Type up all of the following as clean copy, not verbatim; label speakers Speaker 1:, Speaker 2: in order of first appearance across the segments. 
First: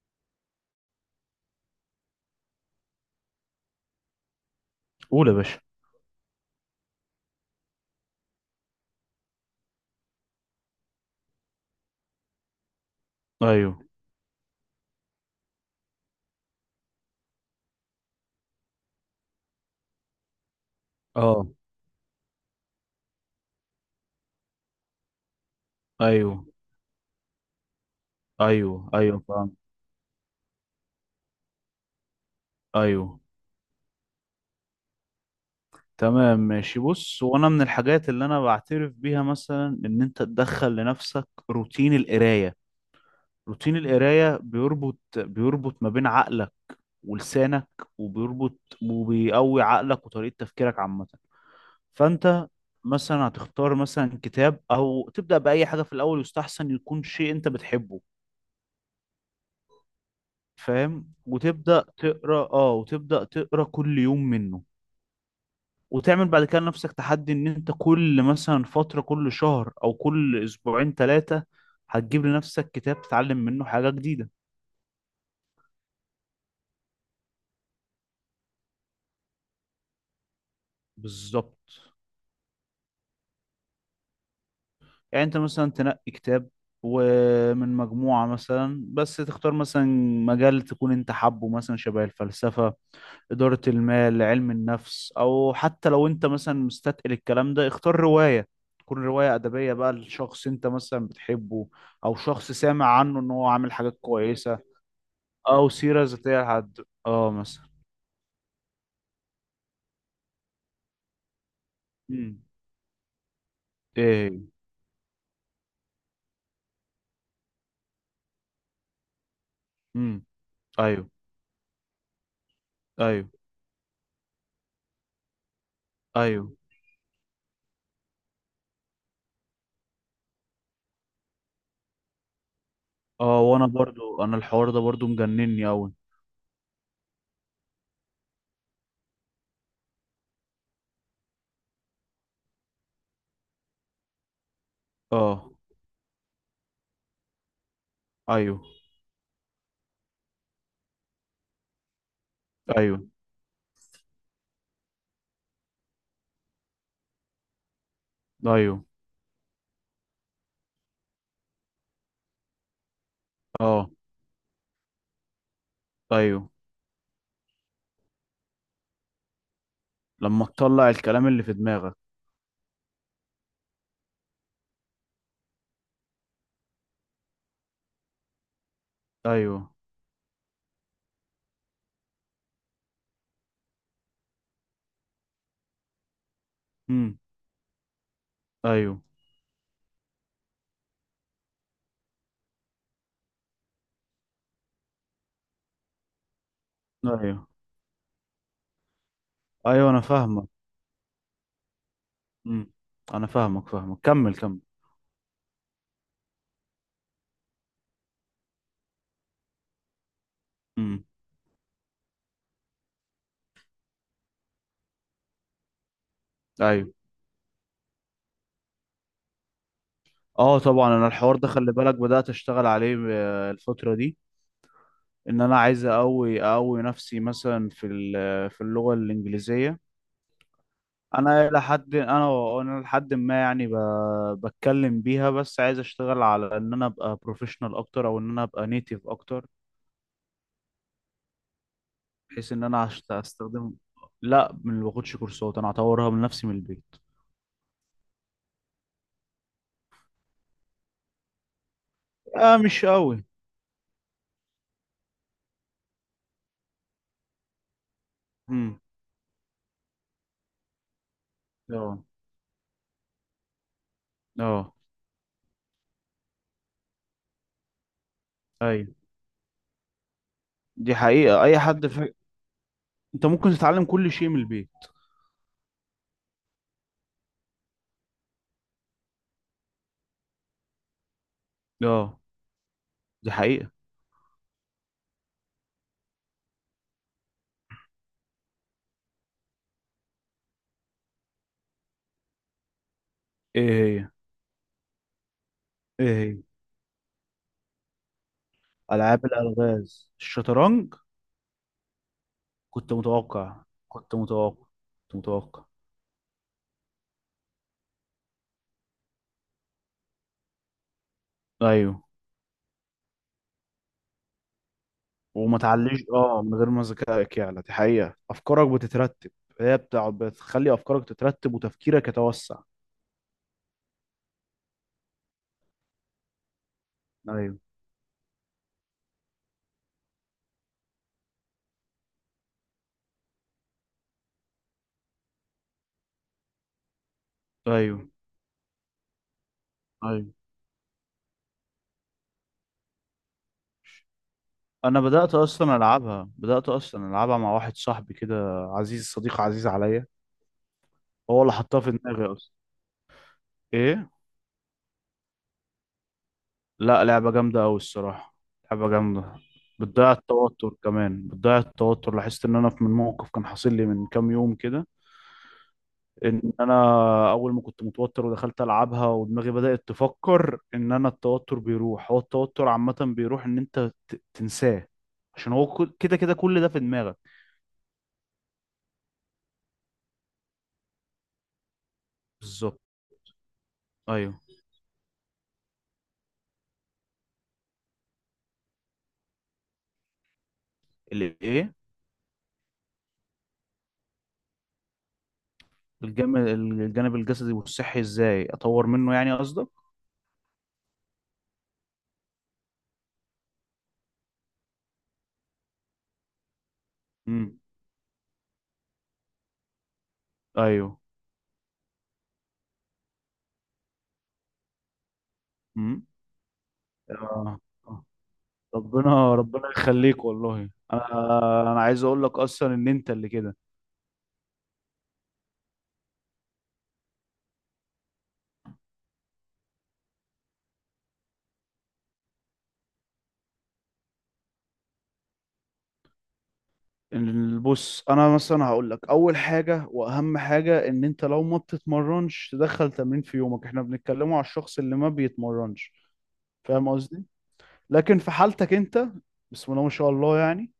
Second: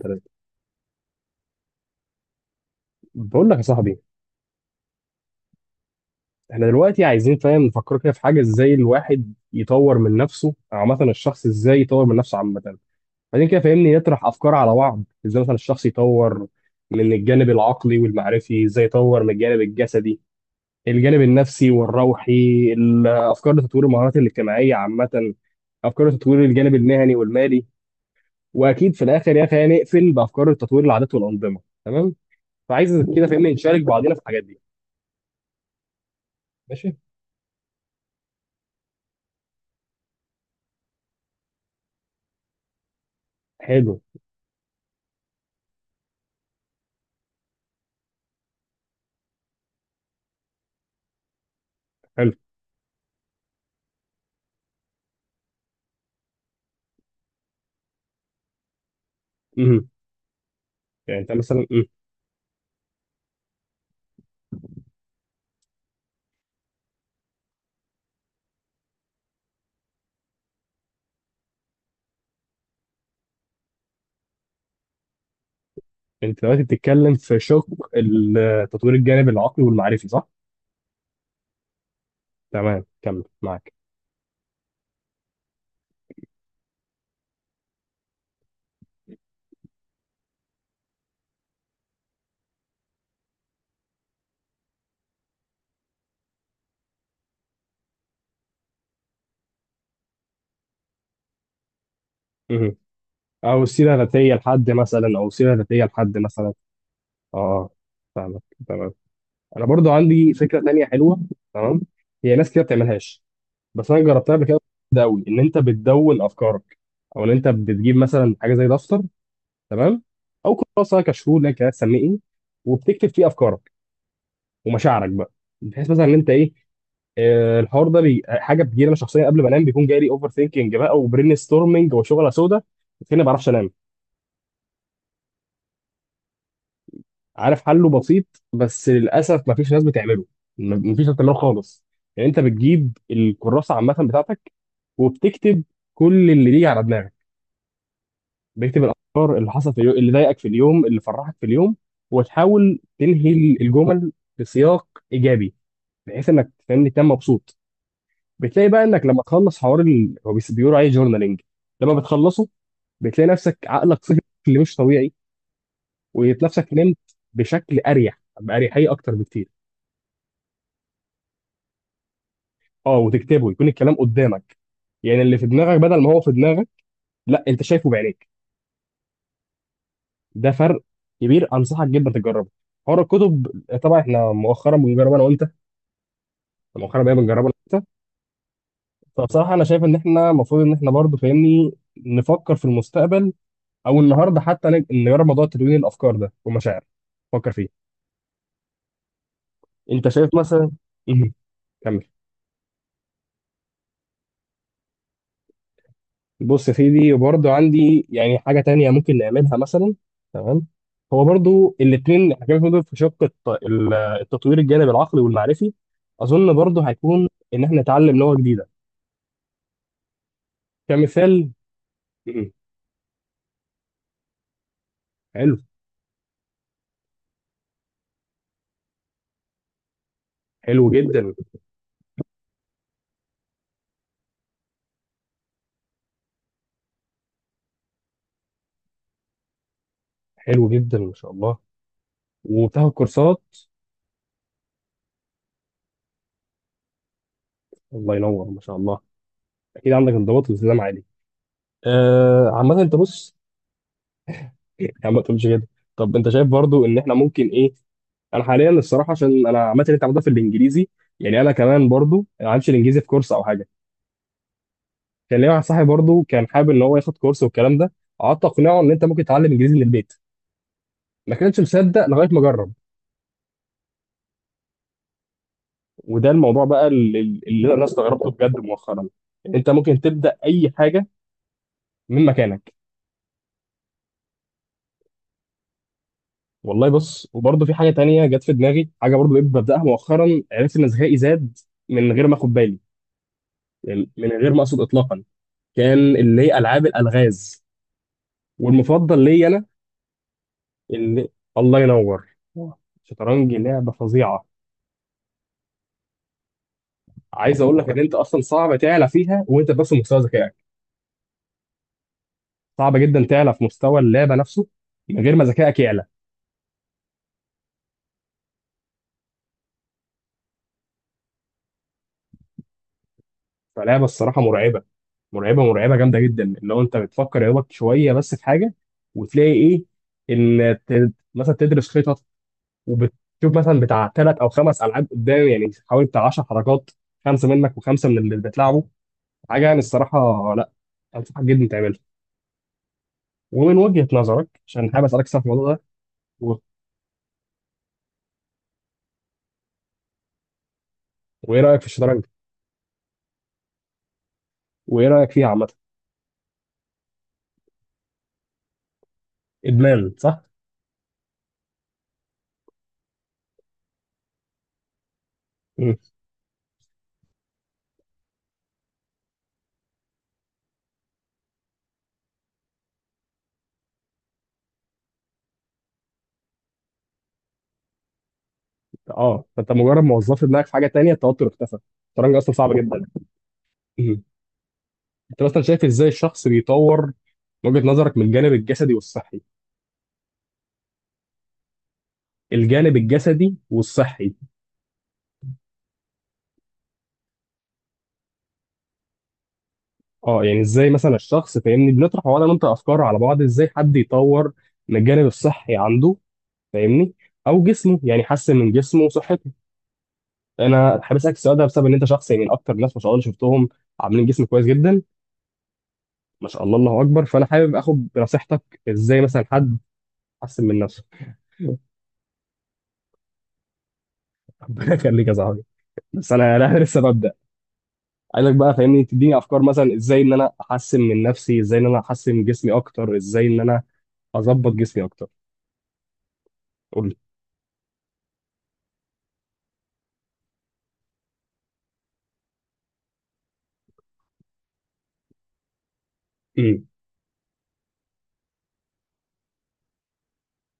Speaker 1: تلاتة. بقول لك يا صاحبي،
Speaker 2: قول يا باشا.
Speaker 1: احنا دلوقتي عايزين فاهم نفكر كده في حاجه، ازاي الواحد يطور من نفسه او عامه الشخص ازاي يطور من نفسه عامه، بعدين كده
Speaker 2: ايوه.
Speaker 1: فاهمني نطرح افكار على بعض ازاي مثلا الشخص يطور من الجانب العقلي والمعرفي، ازاي يطور من الجانب الجسدي، الجانب
Speaker 2: اه.
Speaker 1: النفسي والروحي، الافكار لتطوير المهارات الاجتماعيه عامه، افكار لتطوير
Speaker 2: ايوه
Speaker 1: الجانب المهني والمالي،
Speaker 2: ايوه
Speaker 1: واكيد في
Speaker 2: ايوه
Speaker 1: الاخر يا
Speaker 2: فاهم.
Speaker 1: اخي هنقفل بافكار تطوير العادات والانظمه. تمام. فعايز
Speaker 2: ايوه،
Speaker 1: كده فاهمني نشارك بعضينا في الحاجات دي.
Speaker 2: تمام ماشي.
Speaker 1: ماشي.
Speaker 2: بص، وانا من الحاجات اللي انا بعترف بيها مثلا ان انت تدخل لنفسك روتين القرايه. روتين
Speaker 1: حلو.
Speaker 2: القرايه بيربط ما بين عقلك ولسانك، وبيربط وبيقوي عقلك وطريقه تفكيرك عامه.
Speaker 1: حلو.
Speaker 2: فانت مثلا هتختار مثلا كتاب او تبدا باي حاجه في الاول، يستحسن يكون شيء انت بتحبه.
Speaker 1: مهم.
Speaker 2: فاهم،
Speaker 1: يعني انت مثلا
Speaker 2: وتبدا تقرا، اه، وتبدا تقرا كل يوم منه. وتعمل بعد كده لنفسك تحدي ان انت كل مثلا فترة، كل شهر او كل اسبوعين ثلاثة، هتجيب لنفسك كتاب تتعلم منه حاجة جديدة.
Speaker 1: انت دلوقتي بتتكلم في شق التطوير الجانبي العقلي والمعرفي صح؟
Speaker 2: بالظبط.
Speaker 1: تمام كمل معاك.
Speaker 2: يعني انت مثلا تنقي كتاب ومن مجموعة مثلا، بس تختار مثلا مجال تكون انت حابه، مثلا شبه الفلسفة، إدارة المال، علم النفس، او حتى لو انت مثلا مستثقل الكلام ده اختار رواية. تكون رواية أدبية بقى لشخص انت مثلا بتحبه، او شخص
Speaker 1: مهم.
Speaker 2: سامع عنه ان هو
Speaker 1: او
Speaker 2: عامل
Speaker 1: سيره
Speaker 2: حاجات
Speaker 1: ذاتيه
Speaker 2: كويسة،
Speaker 1: لحد مثلا او سيره
Speaker 2: او
Speaker 1: ذاتيه
Speaker 2: سيره
Speaker 1: لحد
Speaker 2: ذاتيه
Speaker 1: مثلا، اه
Speaker 2: لحد، اه، مثلا.
Speaker 1: آه. فاهمك تمام. انا برضو عندي فكره تانية حلوه. تمام. هي
Speaker 2: امم
Speaker 1: ناس كده بتعملهاش، بس انا جربتها
Speaker 2: ايه.
Speaker 1: قبل كده، ده قوي ان انت بتدون افكارك، او ان انت بتجيب مثلا حاجه زي دفتر. تمام.
Speaker 2: امم
Speaker 1: او كراسه،
Speaker 2: ايوه
Speaker 1: كشكول، لك هتسميه ايه، وبتكتب فيه
Speaker 2: ايوه
Speaker 1: افكارك ومشاعرك بقى، بحيث مثلا ان انت
Speaker 2: ايوه.
Speaker 1: ايه، الحوار ده حاجه بتجيلي انا شخصيا قبل ما انام، بيكون جاي لي اوفر ثينكينج بقى وبرين ستورمنج وشغله سودا، فين ما
Speaker 2: اه
Speaker 1: بعرفش
Speaker 2: وانا
Speaker 1: انام.
Speaker 2: برضو، انا الحوار ده برضو مجنني قوي.
Speaker 1: عارف حله بسيط بس للاسف ما فيش ناس بتعمله، ما فيش ناس بتعمله خالص. يعني انت بتجيب الكراسه عامه بتاعتك
Speaker 2: اه.
Speaker 1: وبتكتب كل اللي بيجي على دماغك،
Speaker 2: ايوه
Speaker 1: بيكتب الافكار اللي حصلت في اليوم، اللي ضايقك في اليوم، اللي فرحك في اليوم، وتحاول
Speaker 2: ايوه
Speaker 1: تنهي الجمل بسياق ايجابي، بحيث انك تفهمني تنام مبسوط. بتلاقي بقى
Speaker 2: ايوه.
Speaker 1: انك لما تخلص حوار هو بيقولوا عليه جورنالينج، لما بتخلصه بتلاقي نفسك
Speaker 2: اه.
Speaker 1: عقلك صحي بشكل مش طبيعي،
Speaker 2: ايوه.
Speaker 1: ونفسك نمت بشكل اريح، باريحيه اكتر بكتير.
Speaker 2: لما تطلع الكلام اللي في دماغك.
Speaker 1: اه وتكتبه يكون الكلام قدامك، يعني اللي في دماغك بدل ما هو في دماغك، لا انت شايفه بعينيك.
Speaker 2: ايوه.
Speaker 1: ده فرق كبير، انصحك جدا تجربه. حوار الكتب طبعا احنا مؤخرا بنجربه انا وانت، مؤخرا بقى
Speaker 2: امم
Speaker 1: بنجربه انا وانت.
Speaker 2: ايوه
Speaker 1: فبصراحه انا شايف ان احنا المفروض ان احنا برضه فاهمني نفكر في المستقبل، او النهارده حتى نجرب موضوع تدوين الافكار ده والمشاعر.
Speaker 2: ايوه
Speaker 1: فكر فيه.
Speaker 2: ايوه، انا
Speaker 1: انت شايف
Speaker 2: فاهمك.
Speaker 1: مثلا. مهم. كمل.
Speaker 2: امم انا فاهمك، كمل كمل.
Speaker 1: بص يا سيدي برضه عندي يعني حاجة تانية ممكن نعملها مثلا. تمام.
Speaker 2: امم
Speaker 1: هو برضه الاتنين حاجات دول في شق التطوير الجانب العقلي والمعرفي، أظن برضه
Speaker 2: ايوه.
Speaker 1: هيكون إن إحنا نتعلم لغة جديدة
Speaker 2: اه طبعا، انا الحوار ده
Speaker 1: كمثال.
Speaker 2: خلي بالك بدأت
Speaker 1: مم.
Speaker 2: اشتغل عليه الفترة دي. ان
Speaker 1: حلو.
Speaker 2: انا عايز اقوي نفسي مثلا في اللغة الانجليزية.
Speaker 1: حلو جدا.
Speaker 2: انا لحد انا انا لحد ما يعني بتكلم بيها، بس عايز اشتغل على ان انا ابقى بروفيشنال اكتر، او ان انا ابقى نيتيف اكتر.
Speaker 1: حلو جدا ما شاء الله.
Speaker 2: بحيث ان انا
Speaker 1: وبتاخد كورسات؟
Speaker 2: استخدم. لا، ما باخدش كورسات، انا هطورها من نفسي من البيت.
Speaker 1: الله ينور ما شاء الله. أكيد عندك انضباط والتزام عالي. آه
Speaker 2: اه
Speaker 1: عامة
Speaker 2: مش
Speaker 1: أنت
Speaker 2: قوي.
Speaker 1: بص. يا عم ما تقولش كده. طب أنت شايف برضه إن إحنا ممكن إيه، انا حاليا
Speaker 2: امم
Speaker 1: الصراحه عشان انا عامه اللي انت عملتها في الانجليزي، يعني انا كمان
Speaker 2: اه.
Speaker 1: برضو ما عملتش الانجليزي في كورس او حاجه.
Speaker 2: اه.
Speaker 1: كان ليا واحد صاحبي برضو كان حابب ان هو ياخد كورس والكلام ده، قعدت اقنعه ان
Speaker 2: ايوه
Speaker 1: انت ممكن تتعلم انجليزي من البيت،
Speaker 2: دي
Speaker 1: ما
Speaker 2: حقيقة، اي
Speaker 1: كانش
Speaker 2: حد
Speaker 1: مصدق
Speaker 2: في...
Speaker 1: لغايه ما جرب.
Speaker 2: انت ممكن تتعلم كل شيء من البيت.
Speaker 1: وده الموضوع بقى اللي انا استغربته بجد مؤخرا، ان انت ممكن تبدا اي حاجه
Speaker 2: اه
Speaker 1: من مكانك.
Speaker 2: دي حقيقة.
Speaker 1: والله بص، وبرضو في حاجه تانية جت في دماغي، حاجه برضو بقيت ببداها مؤخرا، عرفت ان ذكائي زاد من غير ما اخد بالي،
Speaker 2: ايه.
Speaker 1: يعني
Speaker 2: هي.
Speaker 1: من غير ما اقصد اطلاقا. كان
Speaker 2: ايه. هي.
Speaker 1: اللي هي العاب الالغاز، والمفضل
Speaker 2: العاب
Speaker 1: ليا انا
Speaker 2: الالغاز، الشطرنج.
Speaker 1: اللي... الله ينور.
Speaker 2: كنت
Speaker 1: الشطرنج
Speaker 2: متوقع
Speaker 1: لعبه
Speaker 2: كنت
Speaker 1: فظيعه.
Speaker 2: متوقع كنت متوقع.
Speaker 1: عايز اقول لك ان انت اصلا صعب تعلى فيها وانت بس في مستوى ذكائك،
Speaker 2: ايوه.
Speaker 1: صعب جدا تعلى في مستوى اللعبه نفسه من غير ما
Speaker 2: وما
Speaker 1: ذكائك
Speaker 2: تعليش،
Speaker 1: يعلى.
Speaker 2: اه، من غير ما ذكائك يعلى دي حقيقة، افكارك بتترتب. هي بتقعد بتخلي افكارك تترتب وتفكيرك يتوسع.
Speaker 1: فلعبه الصراحه مرعبه، مرعبه مرعبه جامده جدا، اللي هو انت بتفكر يا
Speaker 2: ايوه.
Speaker 1: دوبك شويه بس في حاجه، وتلاقي ايه، ان مثلا تدرس خطط، وبتشوف مثلا بتاع ثلاث او خمس العاب قدام، يعني حوالي بتاع 10 حركات، خمسه منك
Speaker 2: ايوه.
Speaker 1: وخمسه من اللي بتلعبه، حاجه يعني
Speaker 2: ايوه.
Speaker 1: الصراحه، لا، انصحك جدا تعملها. ومن وجهة نظرك عشان
Speaker 2: انا
Speaker 1: حابب اسالك
Speaker 2: بدأت
Speaker 1: صح في الموضوع
Speaker 2: اصلا
Speaker 1: ده
Speaker 2: العبها
Speaker 1: و...
Speaker 2: بدأت اصلا العبها مع واحد صاحبي كده، صديق عزيز عليا. هو اللي
Speaker 1: وايه رايك
Speaker 2: حطها
Speaker 1: في
Speaker 2: في
Speaker 1: الشطرنج،
Speaker 2: دماغي اصلا. ايه.
Speaker 1: وايه رايك فيها عامه؟
Speaker 2: لا لعبة جامدة قوي الصراحة، لعبة جامدة. بتضيع
Speaker 1: ادمان صح؟
Speaker 2: التوتر، كمان بتضيع التوتر. لاحظت ان انا في من موقف كان حاصل لي من كام يوم كده،
Speaker 1: مم.
Speaker 2: ان انا اول ما كنت متوتر ودخلت العبها ودماغي بدأت تفكر ان انا التوتر بيروح. هو التوتر عامة بيروح ان انت تنساه، عشان هو كده كده كل ده في دماغك.
Speaker 1: اه فانت مجرد ما وظفت دماغك في حاجه تانية التوتر اختفى. الشطرنج اصلا صعب
Speaker 2: بالظبط.
Speaker 1: جدا. مم.
Speaker 2: ايوه.
Speaker 1: انت مثلا شايف ازاي الشخص بيطور من وجهة نظرك من الجانب الجسدي والصحي؟
Speaker 2: الايه؟
Speaker 1: الجانب الجسدي والصحي.
Speaker 2: الجانب، الجانب الجسدي والصحي ازاي اطور منه يعني قصدك؟
Speaker 1: اه يعني ازاي مثلا الشخص فاهمني بنطرح هو انا وانت افكار على بعض ازاي حد يطور من الجانب الصحي عنده، فاهمني،
Speaker 2: امم
Speaker 1: او جسمه، يعني يحسن من جسمه وصحته.
Speaker 2: ايوه.
Speaker 1: انا حابب اسالك السؤال ده بسبب ان انت شخص، يعني من اكتر الناس ما شاء الله اللي شفتهم عاملين جسم كويس جدا،
Speaker 2: امم
Speaker 1: ما شاء الله الله اكبر. فانا
Speaker 2: آه.
Speaker 1: حابب
Speaker 2: آه.
Speaker 1: اخد بنصيحتك ازاي
Speaker 2: ربنا
Speaker 1: مثلا
Speaker 2: ربنا
Speaker 1: حد
Speaker 2: يخليك
Speaker 1: يحسن
Speaker 2: والله.
Speaker 1: من نفسه.
Speaker 2: انا عايز اقول لك اصلا ان انت اللي كده.
Speaker 1: ربنا يخليك يا صاحبي، بس انا لا لسه ببدا. عايزك بقى فاهمني تديني افكار، مثلا ازاي ان انا احسن من نفسي، ازاي ان انا احسن جسمي اكتر، ازاي ان انا اظبط جسمي اكتر. قول لي.
Speaker 2: بص انا مثلا هقول لك اول حاجه واهم حاجه، ان انت لو ما بتتمرنش تدخل تمرين في يومك. احنا بنتكلموا على الشخص اللي ما بيتمرنش،
Speaker 1: أمم.
Speaker 2: فاهم قصدي؟ لكن في حالتك انت، بسم الله ما شاء الله يعني،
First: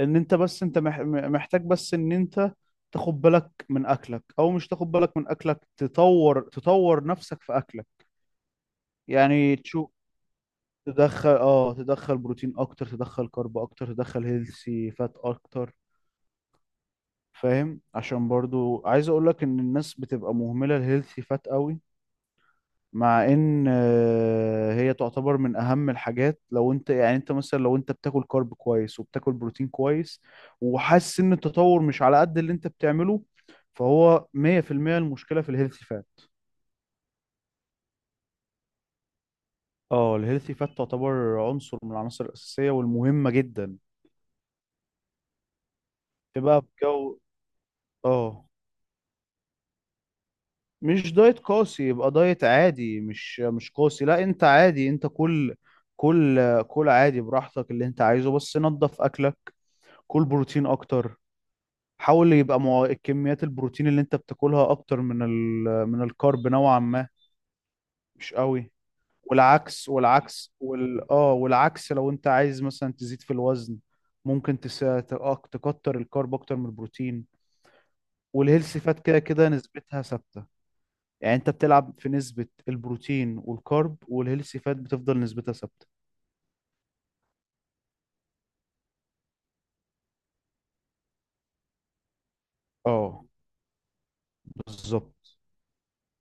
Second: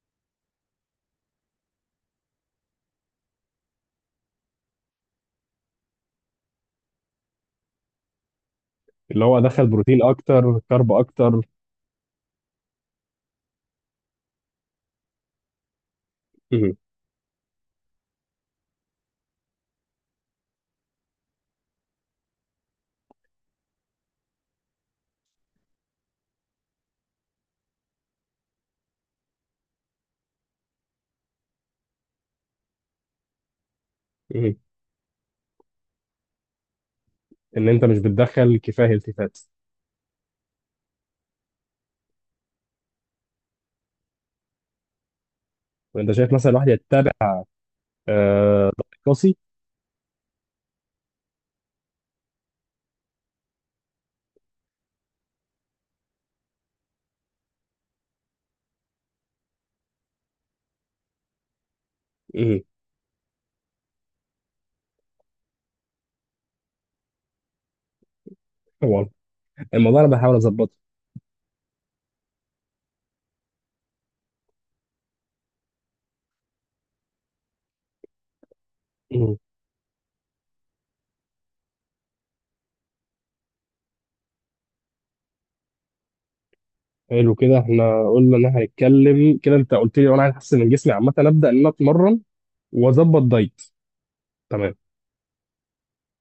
Speaker 2: ان انت بس انت محتاج بس ان انت تاخد بالك من اكلك، او مش تاخد بالك من اكلك، تطور تطور نفسك في اكلك.
Speaker 1: اللي هو
Speaker 2: يعني
Speaker 1: ادخل
Speaker 2: تشوف
Speaker 1: بروتين اكتر كارب
Speaker 2: تدخل،
Speaker 1: اكتر.
Speaker 2: اه، تدخل بروتين اكتر، تدخل كارب اكتر، تدخل هيلثي فات اكتر.
Speaker 1: أمم.
Speaker 2: فاهم؟ عشان برضو عايز اقول لك ان الناس بتبقى مهملة الهيلثي فات قوي، مع ان، هي تعتبر من اهم الحاجات. لو انت يعني انت مثلا لو انت بتاكل كارب كويس وبتاكل بروتين كويس، وحاسس ان التطور مش على قد اللي انت بتعمله، فهو
Speaker 1: أمم.
Speaker 2: 100% المشكلة في الهيلثي فات.
Speaker 1: ان انت مش بتدخل كفايه التفات.
Speaker 2: اه الهيلثي فات تعتبر عنصر من العناصر الأساسية والمهمة جدا.
Speaker 1: وانت شايف مثلا
Speaker 2: تبقى
Speaker 1: الواحد
Speaker 2: في
Speaker 1: يتبع
Speaker 2: جو، اه،
Speaker 1: دايت قاسي؟
Speaker 2: مش دايت قاسي، يبقى دايت عادي، مش قاسي. لا انت عادي، انت كل كل كل عادي براحتك اللي انت عايزه، بس نظف اكلك. كل بروتين اكتر، حاول
Speaker 1: مم.
Speaker 2: يبقى مع كميات البروتين اللي انت بتاكلها اكتر من ال... من الكارب نوعا ما. مش قوي.
Speaker 1: والله
Speaker 2: والعكس،
Speaker 1: الموضوع انا بحاول
Speaker 2: والعكس
Speaker 1: اظبطه.
Speaker 2: وال اه والعكس لو انت عايز مثلا تزيد في الوزن، ممكن تس... ت- آه، تكتر الكارب اكتر من البروتين. والهيلثي فات كده
Speaker 1: مم.
Speaker 2: كده نسبتها ثابتة. يعني انت بتلعب في نسبة البروتين والكارب، والهيلثي فات بتفضل نسبتها ثابتة.
Speaker 1: حلو كده، احنا قلنا ان احنا هنتكلم كده، انت قلت لي وانا عايز احسن من جسمي عامه ابدا ان انا اتمرن واظبط
Speaker 2: اه
Speaker 1: دايت. تمام.
Speaker 2: بالظبط.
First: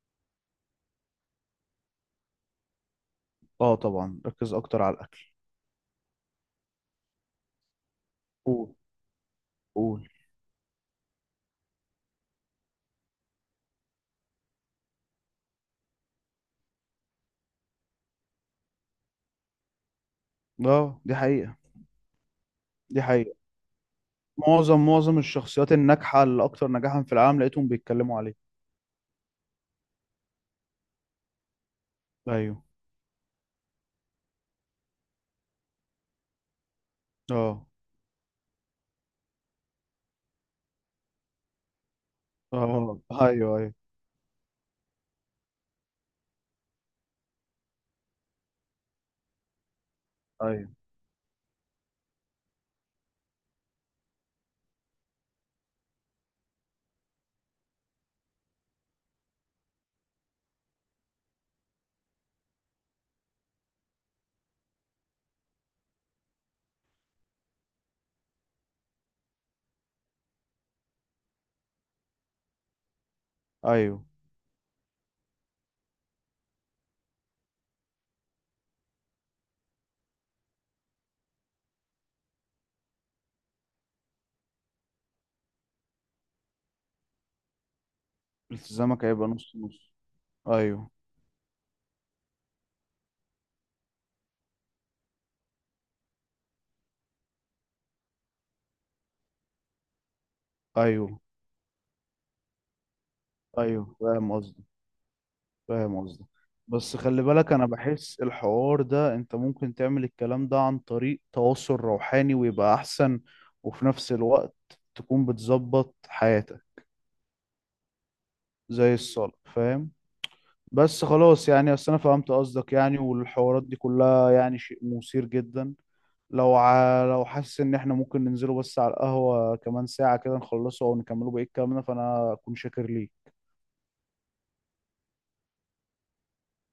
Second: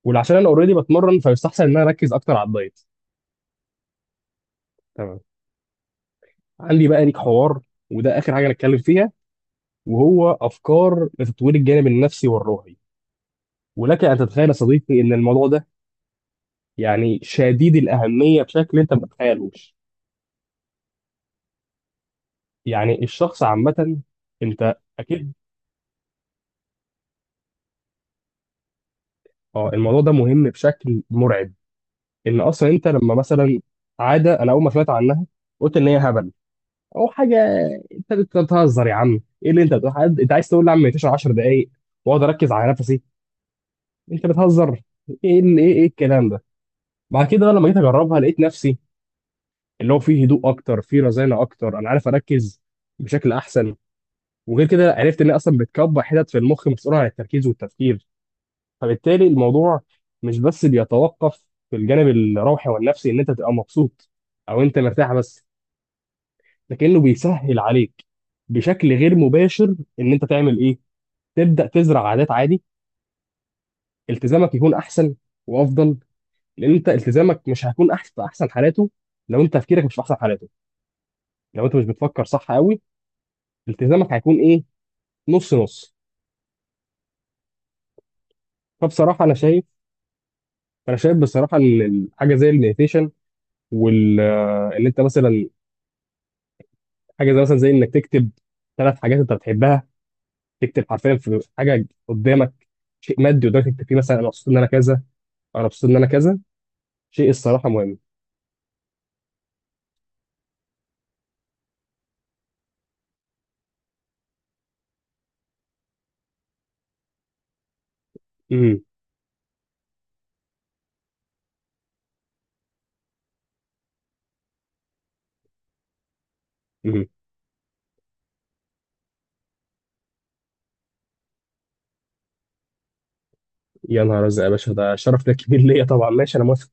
Speaker 1: ولعشان انا اوريدي بتمرن فيستحسن ان انا اركز اكتر على الدايت.
Speaker 2: اه طبعا ركز اكتر على
Speaker 1: تمام.
Speaker 2: الاكل.
Speaker 1: عندي بقى ليك حوار وده اخر حاجه
Speaker 2: قول.
Speaker 1: نتكلم فيها،
Speaker 2: قول.
Speaker 1: وهو افكار لتطوير الجانب النفسي والروحي. ولك ان تتخيل يا صديقي ان الموضوع ده يعني شديد الاهميه بشكل انت ما تتخيلوش.
Speaker 2: اه دي حقيقة. دي
Speaker 1: يعني
Speaker 2: حقيقة،
Speaker 1: الشخص عامه، انت
Speaker 2: معظم
Speaker 1: اكيد.
Speaker 2: الشخصيات الناجحة اللي اكتر نجاحا في العالم لقيتهم بيتكلموا عليه.
Speaker 1: اه الموضوع ده مهم بشكل مرعب، ان
Speaker 2: ايوه.
Speaker 1: اصلا انت لما مثلا عاده انا اول ما سمعت عنها قلت ان هي هبل او حاجه،
Speaker 2: اه.
Speaker 1: انت بتهزر يا عم، ايه اللي انت بتقول، حد انت عايز تقول لي يا عم 10 دقائق واقعد اركز على
Speaker 2: اه.
Speaker 1: نفسي؟
Speaker 2: ايوه
Speaker 1: انت بتهزر. ايه الكلام ده؟ بعد كده بقى لما جيت اجربها لقيت نفسي، اللي هو فيه هدوء اكتر،
Speaker 2: ايوه
Speaker 1: فيه رزانه اكتر، انا عارف اركز بشكل احسن. وغير كده عرفت ان هي اصلا بتكبر حتت في المخ مسؤوله عن التركيز والتفكير، فبالتالي الموضوع مش بس بيتوقف في الجانب الروحي والنفسي ان انت تبقى مبسوط او انت مرتاح بس، ده كأنه بيسهل عليك بشكل غير مباشر ان انت تعمل ايه، تبدأ تزرع عادات عادي،
Speaker 2: ايوه.
Speaker 1: التزامك يكون احسن وافضل. لان انت التزامك مش هيكون احسن في احسن حالاته لو انت تفكيرك مش في احسن حالاته، لو انت مش بتفكر صح قوي التزامك هيكون ايه، نص نص.
Speaker 2: التزامك
Speaker 1: فبصراحة
Speaker 2: هيبقى
Speaker 1: انا
Speaker 2: نص
Speaker 1: شايف
Speaker 2: نص. ايوه.
Speaker 1: انا شايف بصراحة ان حاجة زي المديتيشن، وال آه، ان انت مثلا حاجة زي مثلا زي انك تكتب ثلاث حاجات انت بتحبها، تكتب حرفيا
Speaker 2: ايوه.
Speaker 1: في حاجة قدامك، شيء مادي قدامك
Speaker 2: ايوه
Speaker 1: تكتب فيه مثلا انا
Speaker 2: فاهم
Speaker 1: مبسوط ان
Speaker 2: قصدي.
Speaker 1: انا كذا، انا مبسوط ان
Speaker 2: فاهم
Speaker 1: انا
Speaker 2: قصدك،
Speaker 1: كذا.
Speaker 2: بس خلي
Speaker 1: شيء
Speaker 2: بالك انا
Speaker 1: الصراحة مهم.
Speaker 2: بحس الحوار ده انت ممكن تعمل الكلام ده عن طريق تواصل روحاني ويبقى احسن. وفي نفس الوقت تكون بتظبط حياتك،
Speaker 1: امم
Speaker 2: زي الصلاة، فاهم؟ بس خلاص يعني، اصل انا فهمت قصدك يعني. والحوارات دي كلها يعني شيء مثير جدا. لو
Speaker 1: امم
Speaker 2: لو حاسس ان احنا ممكن ننزله بس على القهوة كمان ساعة كده، نخلصه او نكمله بقية كلامنا، فانا اكون شاكر ليك.
Speaker 1: يا نهار ازرق يا باشا، ده شرف ده كبير ليا طبعا، ماشي انا موافق.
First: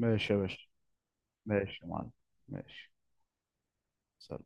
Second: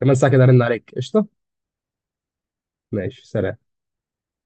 Speaker 1: كمان ساعة
Speaker 2: يا
Speaker 1: كده ارن
Speaker 2: باشا.
Speaker 1: عليك قشطة.
Speaker 2: ماشي يا معلم. ماشي،
Speaker 1: ماشي سلام.
Speaker 2: سلام.